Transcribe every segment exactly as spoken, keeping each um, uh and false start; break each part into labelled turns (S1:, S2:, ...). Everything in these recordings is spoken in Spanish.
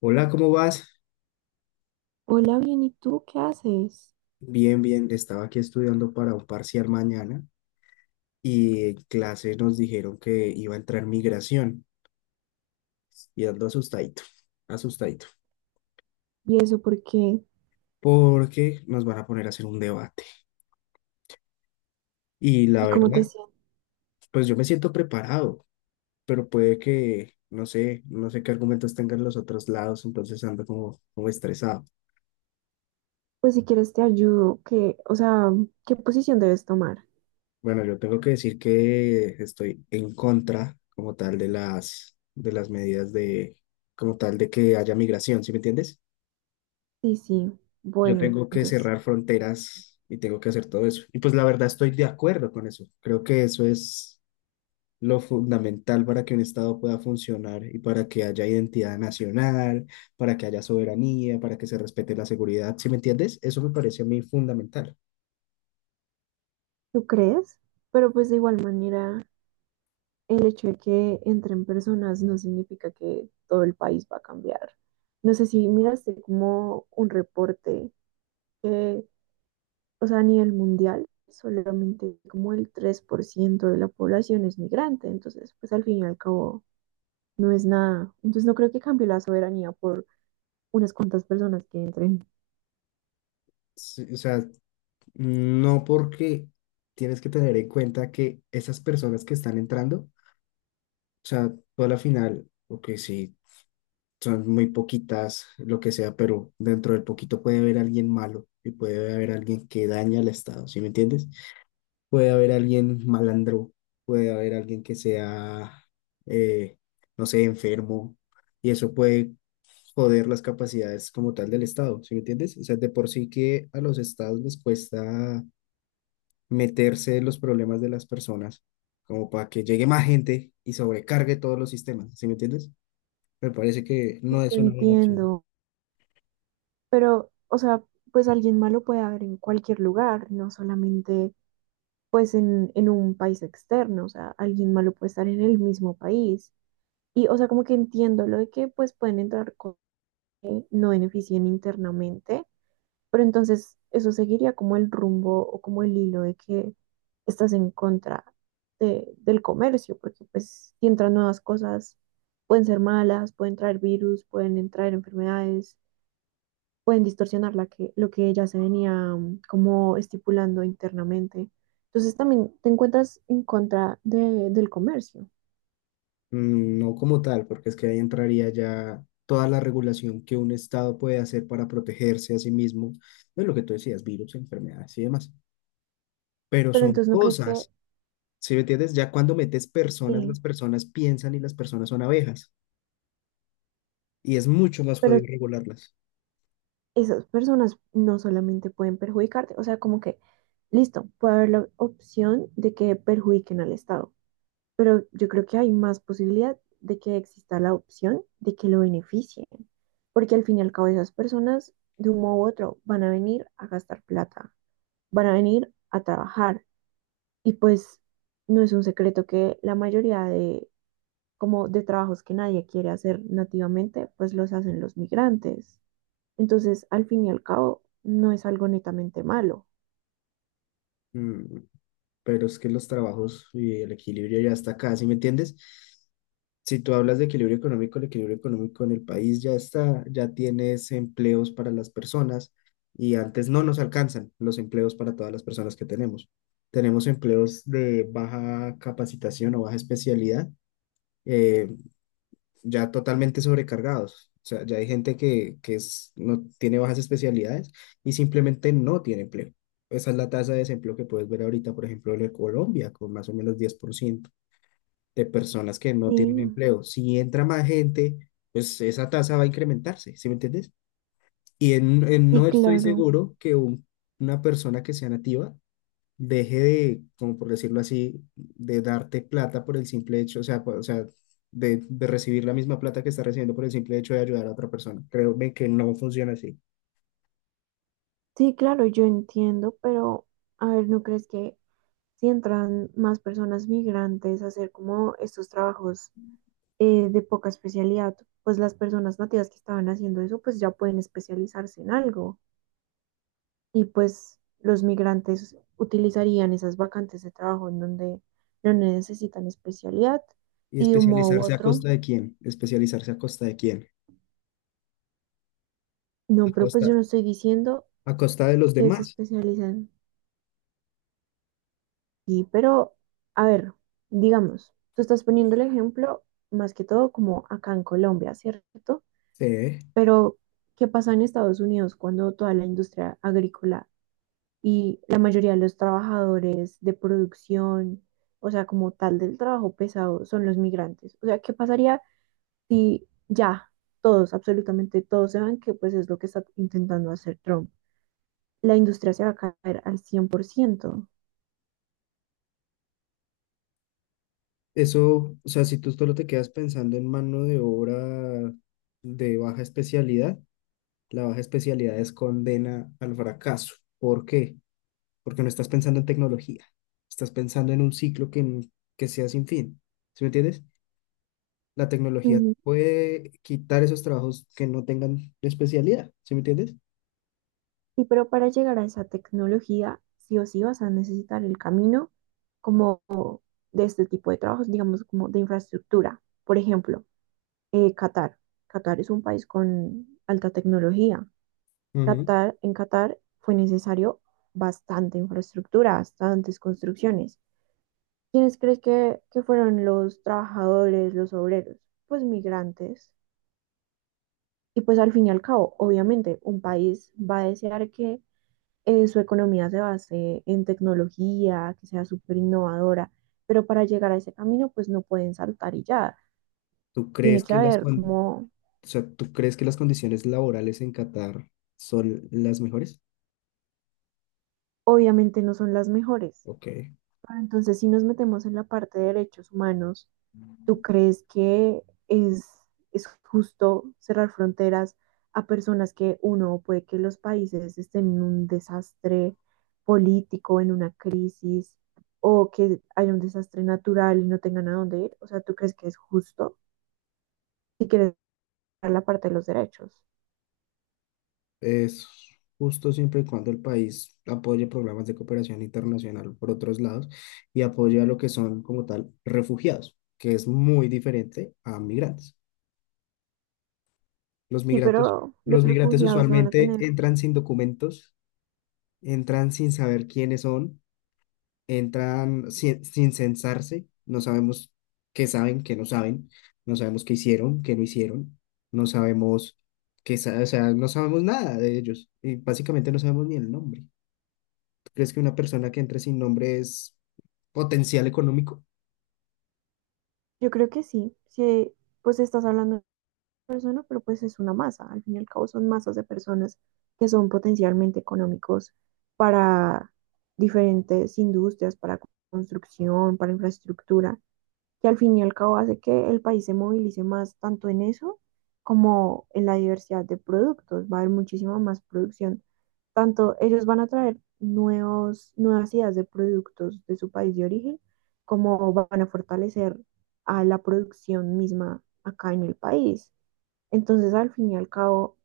S1: Hola, ¿cómo vas?
S2: Hola, bien, ¿y tú qué haces?
S1: Bien, bien. Estaba aquí estudiando para un parcial mañana y en clase nos dijeron que iba a entrar migración y ando asustadito, asustadito,
S2: ¿Y eso por qué?
S1: porque nos van a poner a hacer un debate. Y la
S2: ¿Y cómo te
S1: verdad,
S2: sientes?
S1: pues yo me siento preparado, pero puede que, no sé, no sé qué argumentos tengan los otros lados, entonces ando como, como estresado.
S2: Pues si quieres te ayudo, que, o sea, ¿qué posición debes tomar?
S1: Bueno, yo tengo que decir que estoy en contra como tal de las, de las medidas de, como tal de que haya migración, ¿sí me entiendes?
S2: Sí, sí,
S1: Yo
S2: bueno,
S1: tengo que
S2: entonces,
S1: cerrar fronteras y tengo que hacer todo eso. Y pues la verdad estoy de acuerdo con eso. Creo que eso es lo fundamental para que un Estado pueda funcionar y para que haya identidad nacional, para que haya soberanía, para que se respete la seguridad. ¿Sí me entiendes? Eso me parece a mí fundamental.
S2: ¿tú crees? Pero pues de igual manera, el hecho de que entren personas no significa que todo el país va a cambiar. No sé si miraste como un reporte que, o sea, a nivel mundial, solamente como el tres por ciento de la población es migrante, entonces, pues al fin y al cabo no es nada. Entonces no creo que cambie la soberanía por unas cuantas personas que entren.
S1: Sí. O sea, no porque tienes que tener en cuenta que esas personas que están entrando, o sea, tú a la final, ok, sí son muy poquitas, lo que sea, pero dentro del poquito puede haber alguien malo y puede haber alguien que daña al Estado, ¿sí me entiendes? Puede haber alguien malandro, puede haber alguien que sea, eh, no sé, enfermo, y eso puede joder las capacidades como tal del Estado, ¿sí me entiendes? O sea, de por sí que a los Estados les cuesta meterse en los problemas de las personas, como para que llegue más gente y sobrecargue todos los sistemas, ¿sí me entiendes? Me parece que no
S2: Te
S1: es una buena opción.
S2: entiendo, pero, o sea, pues alguien malo puede haber en cualquier lugar, no solamente pues en, en un país externo, o sea, alguien malo puede estar en el mismo país. Y, o sea, como que entiendo lo de que pues pueden entrar cosas que no beneficien internamente, pero entonces eso seguiría como el rumbo o como el hilo de que estás en contra de- del comercio, porque pues si entran nuevas cosas, pueden ser malas, pueden traer virus, pueden entrar enfermedades, pueden distorsionar la que, lo que ya se venía mm, como estipulando internamente. Entonces también te encuentras en contra de- del comercio,
S1: Mm, no como tal, porque es que ahí entraría ya toda la regulación que un Estado puede hacer para protegerse a sí mismo de lo que tú decías, virus, enfermedades y demás. Pero
S2: pero
S1: son
S2: entonces, ¿no crees que?
S1: cosas, ¿si me entiendes? Ya cuando metes personas,
S2: Sí,
S1: las personas piensan y las personas son abejas. Y es mucho más
S2: pero
S1: jodido regularlas.
S2: esas personas no solamente pueden perjudicarte, o sea, como que, listo, puede haber la opción de que perjudiquen al Estado, pero yo creo que hay más posibilidad de que exista la opción de que lo beneficien, porque al fin y al cabo esas personas, de un modo u otro, van a venir a gastar plata, van a venir a trabajar, y pues no es un secreto que la mayoría de, como de trabajos que nadie quiere hacer nativamente, pues los hacen los migrantes. Entonces, al fin y al cabo, no es algo netamente malo.
S1: Mm, pero es que los trabajos y el equilibrio ya está acá, ¿sí me entiendes? Si tú hablas de equilibrio económico, el equilibrio económico en el país ya está, ya tienes empleos para las personas y antes no nos alcanzan los empleos para todas las personas que tenemos. Tenemos empleos de baja capacitación o baja especialidad, eh, ya totalmente sobrecargados. O sea, ya hay gente que, que es, no tiene bajas especialidades y simplemente no tiene empleo. Esa es la tasa de desempleo que puedes ver ahorita, por ejemplo, de Colombia, con más o menos diez por ciento de personas que no tienen
S2: Sí,
S1: empleo. Si entra más gente, pues esa tasa va a incrementarse, ¿sí me entiendes? Y en, en- no
S2: sí,
S1: estoy
S2: claro.
S1: seguro que un- una persona que sea nativa deje de, como por decirlo así, de darte plata por el simple hecho, o sea, por- o sea, de, de recibir la misma plata que está recibiendo por el simple hecho de ayudar a otra persona. Créeme que no funciona así.
S2: Sí, claro, yo entiendo, pero a ver, ¿no crees que si entran más personas migrantes a hacer como estos trabajos eh, de poca especialidad, pues las personas nativas que estaban haciendo eso, pues ya pueden especializarse en algo? Y pues los migrantes utilizarían esas vacantes de trabajo en donde no necesitan especialidad
S1: ¿Y
S2: y de un modo u
S1: especializarse a
S2: otro.
S1: costa de quién? ¿Especializarse a costa de quién? A
S2: No, pero pues yo
S1: costa,
S2: no estoy diciendo
S1: a costa de los
S2: que se
S1: demás.
S2: especializan. Sí, pero, a ver, digamos, tú estás poniendo el ejemplo más que todo como acá en Colombia, ¿cierto?
S1: Sí.
S2: Pero, ¿qué pasa en Estados Unidos cuando toda la industria agrícola y la mayoría de los trabajadores de producción, o sea, como tal del trabajo pesado, son los migrantes? O sea, ¿qué pasaría si ya todos, absolutamente todos, se van, que pues es lo que está intentando hacer Trump? La industria se va a caer al cien por ciento.
S1: Eso, o sea, si tú solo te quedas pensando en mano de obra de baja especialidad, la baja especialidad es condena al fracaso. ¿Por qué? Porque no estás pensando en tecnología, estás pensando en un ciclo que, n- que sea sin fin, ¿sí me entiendes? La tecnología puede quitar esos trabajos que no tengan especialidad, ¿sí me entiendes?
S2: Y pero para llegar a esa tecnología, sí o sí vas a necesitar el camino como de este tipo de trabajos, digamos, como de infraestructura. Por ejemplo, eh, Qatar. Qatar es un país con alta tecnología.
S1: Ujú.
S2: Qatar, en Qatar fue necesario bastante infraestructura, bastantes construcciones. ¿Quiénes crees que, que fueron los trabajadores, los obreros? Pues migrantes. Y pues al fin y al cabo, obviamente, un país va a desear que eh, su economía se base en tecnología, que sea súper innovadora, pero para llegar a ese camino, pues no pueden saltar y ya.
S1: ¿Tú
S2: Tiene
S1: crees
S2: que
S1: que las,
S2: haber
S1: con-
S2: como,
S1: o sea, tú crees que las condiciones laborales en Qatar son las mejores?
S2: obviamente no son las mejores,
S1: Ok,
S2: pero entonces si nos metemos en la parte de derechos humanos, ¿tú crees que es, es justo cerrar fronteras a personas que uno puede que los países estén en un desastre político, en una crisis, o que haya un desastre natural y no tengan a dónde ir? O sea, ¿tú crees que es justo si quieres ver la parte de los derechos?
S1: es justo siempre y cuando el país apoye programas de cooperación internacional por otros lados y apoye a lo que son como tal refugiados, que es muy diferente a migrantes. Los
S2: Sí,
S1: migrantes,
S2: pero los
S1: los migrantes
S2: refugiados no van a
S1: usualmente
S2: tener.
S1: entran sin documentos, entran sin saber quiénes son, entran sin, sin censarse, no sabemos qué saben, qué no saben, no sabemos qué hicieron, qué no hicieron, no sabemos qué, sa- o sea, no sabemos nada de ellos y básicamente no sabemos ni el nombre. ¿Tú crees que una persona que entre sin nombre es potencial económico?
S2: Yo creo que sí. Si pues estás hablando persona, pero pues es una masa. Al fin y al cabo son masas de personas que son potencialmente económicos para diferentes industrias, para construcción, para infraestructura, que al fin y al cabo hace que el país se movilice más tanto en eso como en la diversidad de productos. Va a haber muchísima más producción. Tanto ellos van a traer nuevos, nuevas ideas de productos de su país de origen, como van a fortalecer a la producción misma acá en el país. Entonces, al fin y al cabo,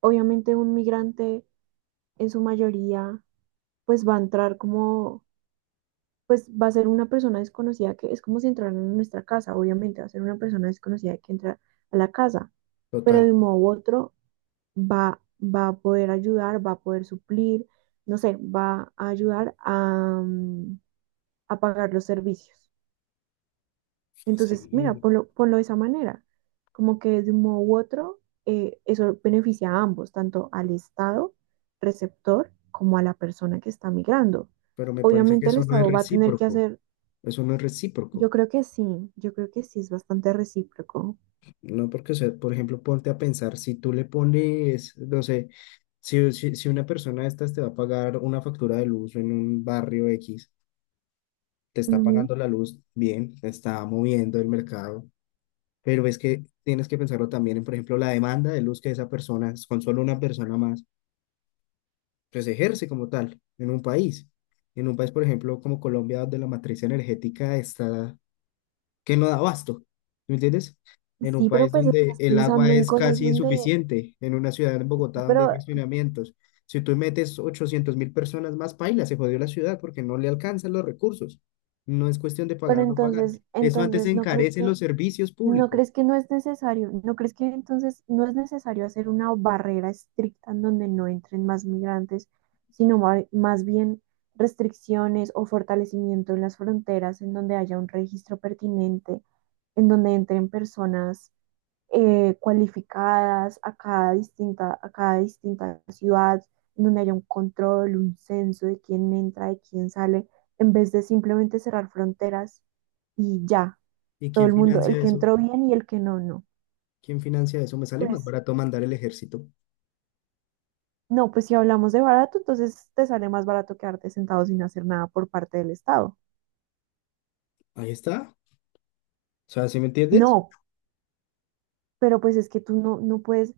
S2: obviamente un migrante en su mayoría, pues va a entrar como, pues va a ser una persona desconocida que es como si entraran en nuestra casa, obviamente va a ser una persona desconocida que entra a la casa, pero
S1: Total,
S2: de un modo u otro va, va a poder ayudar, va a poder suplir, no sé, va a ayudar a, mm, a pagar los servicios. Entonces, mira,
S1: sí,
S2: ponlo, ponlo de esa manera, como que de un modo u otro, eh, eso beneficia a ambos, tanto al Estado receptor como a la persona que está migrando.
S1: pero me parece que
S2: Obviamente el
S1: eso no es
S2: Estado va a tener que
S1: recíproco,
S2: hacer,
S1: eso no es
S2: yo
S1: recíproco.
S2: creo que sí, yo creo que sí es bastante recíproco.
S1: No, porque, o sea, por ejemplo, ponte a pensar, si tú le pones, no sé, si, si, si una persona de estas te va a pagar una factura de luz en un barrio X, te está
S2: Ujú.
S1: pagando la luz bien, te está moviendo el mercado, pero es que tienes que pensarlo también en, por ejemplo, la demanda de luz que esa persona, con solo una persona más, pues ejerce como tal en un país. En un país, por ejemplo, como Colombia, donde la matriz energética está que no da abasto, ¿me entiendes? En un
S2: Sí, pero
S1: país
S2: pues
S1: donde
S2: estás
S1: el agua
S2: pensando en
S1: es
S2: cosas
S1: casi
S2: donde,
S1: insuficiente, en una ciudad en Bogotá donde hay
S2: pero,
S1: racionamientos. Si tú metes ochocientos mil personas más, paila, se jodió la ciudad porque no le alcanzan los recursos. No es cuestión de
S2: pero
S1: pagar o no pagar.
S2: entonces,
S1: Eso antes
S2: entonces, ¿no crees
S1: encarece
S2: que?
S1: los servicios
S2: ¿No
S1: públicos.
S2: crees que no es necesario? ¿No crees que entonces no es necesario hacer una barrera estricta en donde no entren más migrantes, sino ma- más bien restricciones o fortalecimiento en las fronteras, en donde haya un registro pertinente, en donde entren personas eh, cualificadas a cada distinta, a cada distinta ciudad, en donde haya un control, un censo de quién entra, de quién sale, en vez de simplemente cerrar fronteras y ya?
S1: ¿Y
S2: Todo
S1: quién
S2: el mundo, el
S1: financia
S2: que
S1: eso?
S2: entró bien y el que no, no.
S1: ¿Quién financia eso? Me sale más
S2: Pues
S1: barato mandar el ejército.
S2: no, pues si hablamos de barato, entonces te sale más barato quedarte sentado sin hacer nada por parte del Estado.
S1: Ahí está. O sea, ¿sí me entiendes?
S2: No, pero pues es que tú no, no puedes,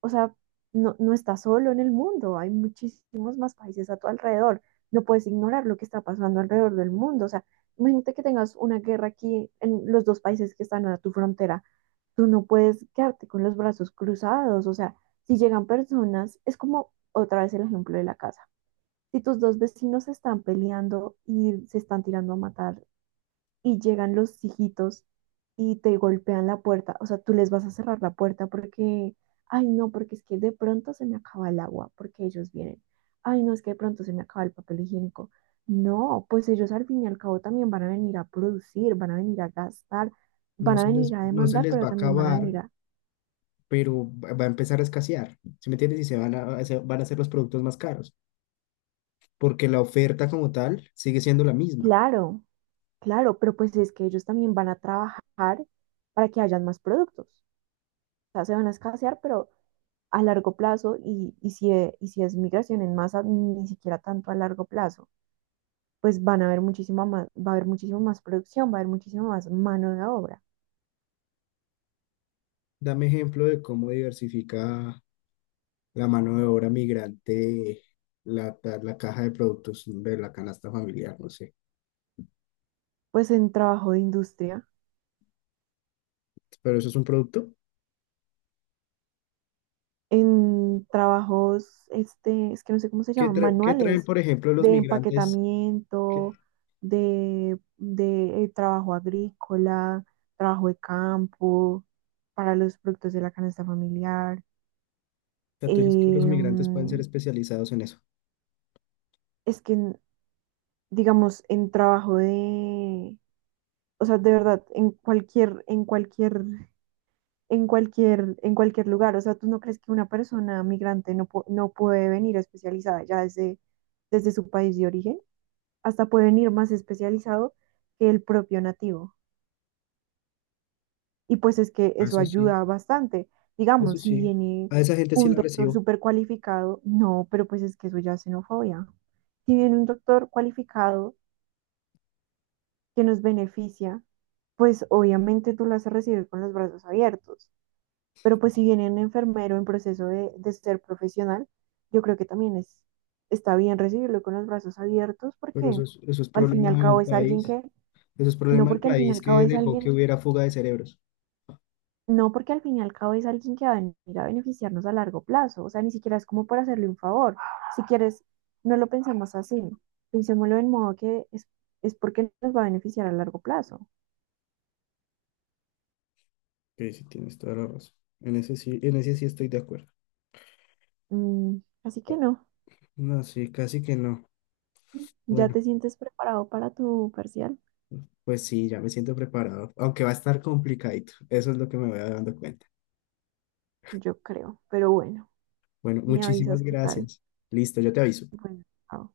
S2: o sea, no, no estás solo en el mundo, hay muchísimos más países a tu alrededor, no puedes ignorar lo que está pasando alrededor del mundo, o sea, imagínate que tengas una guerra aquí en los dos países que están a tu frontera, tú no puedes quedarte con los brazos cruzados, o sea, si llegan personas, es como otra vez el ejemplo de la casa. Si tus dos vecinos se están peleando y se están tirando a matar y llegan los hijitos y te golpean la puerta, o sea, tú les vas a cerrar la puerta porque, ay, no, porque es que de pronto se me acaba el agua, porque ellos vienen. Ay, no, es que de pronto se me acaba el papel higiénico. No, pues ellos al fin y al cabo también van a venir a producir, van a venir a gastar,
S1: No
S2: van a
S1: se les,
S2: venir a
S1: no se
S2: demandar,
S1: les va
S2: pero
S1: a
S2: también van a
S1: acabar,
S2: venir a...
S1: pero va va a empezar a escasear. ¿Sí me entiendes? Y se van a, se- van a hacer los productos más caros, porque la oferta como tal sigue siendo la misma.
S2: Claro, claro, pero pues es que ellos también van a trabajar para que hayan más productos. Sea, se van a escasear, pero a largo plazo, y, y si, e- y si es migración en masa, ni siquiera tanto a largo plazo, pues van a haber muchísima más, va a haber muchísimo más producción, va a haber muchísimo más mano de obra.
S1: Dame ejemplo de cómo diversifica la mano de obra migrante la, ta- la caja de productos de la canasta familiar, no sé.
S2: Pues en trabajo de industria,
S1: Pero eso es un producto.
S2: en trabajos, este, es que no sé cómo se
S1: ¿Qué,
S2: llaman,
S1: tra- qué traen,
S2: manuales
S1: por ejemplo, los
S2: de
S1: migrantes? ¿Qué- o
S2: empaquetamiento, de, de eh, trabajo agrícola, trabajo de campo, para los productos de la canasta familiar.
S1: sea, tú dices que los migrantes pueden ser
S2: em,
S1: especializados en eso.
S2: es que, en- digamos, en trabajo de, o sea, de verdad, en cualquier, en cualquier, en cualquier, en cualquier lugar, o sea, ¿tú no crees que una persona migrante no, pu- no puede venir especializada ya desde, desde su país de origen? Hasta puede venir más especializado que el propio nativo. Y pues es que
S1: Ah,
S2: eso
S1: eso sí,
S2: ayuda bastante.
S1: eso
S2: Digamos, si
S1: sí.
S2: viene
S1: A esa gente sí
S2: un
S1: la
S2: doctor
S1: recibo,
S2: súper cualificado, no, pero pues es que eso ya es xenofobia. Si viene un doctor cualificado, que nos beneficia, pues obviamente tú lo vas a recibir con los brazos abiertos. Pero pues si viene un enfermero en proceso de, de ser profesional, yo creo que también es, está bien recibirlo con los brazos abiertos
S1: pero
S2: porque
S1: eso es, eso es
S2: al fin y
S1: problema
S2: al
S1: de
S2: cabo
S1: un
S2: es alguien
S1: país.
S2: que,
S1: Eso es
S2: no
S1: problema del
S2: porque al fin y
S1: país
S2: al cabo
S1: que
S2: es
S1: dejó que
S2: alguien,
S1: hubiera fuga de cerebros.
S2: no porque al fin y al cabo es alguien que va a venir a beneficiarnos a largo plazo. O sea, ni siquiera es como por hacerle un favor. Si quieres, no lo pensemos así. Pensémoslo en modo que es, es porque nos va a beneficiar a largo plazo.
S1: Ok, sí, tienes toda la razón. En ese sí, en ese sí estoy de acuerdo.
S2: Mm, Así que no,
S1: No, sí, casi que no.
S2: ¿ya
S1: Bueno,
S2: te sientes preparado para tu parcial?
S1: pues sí, ya me siento preparado, aunque va a estar complicadito. Eso es lo que me voy dando cuenta.
S2: Yo creo, pero bueno,
S1: Bueno,
S2: me
S1: muchísimas
S2: avisas qué tal.
S1: gracias. Listo, yo te aviso.
S2: Bueno, chao.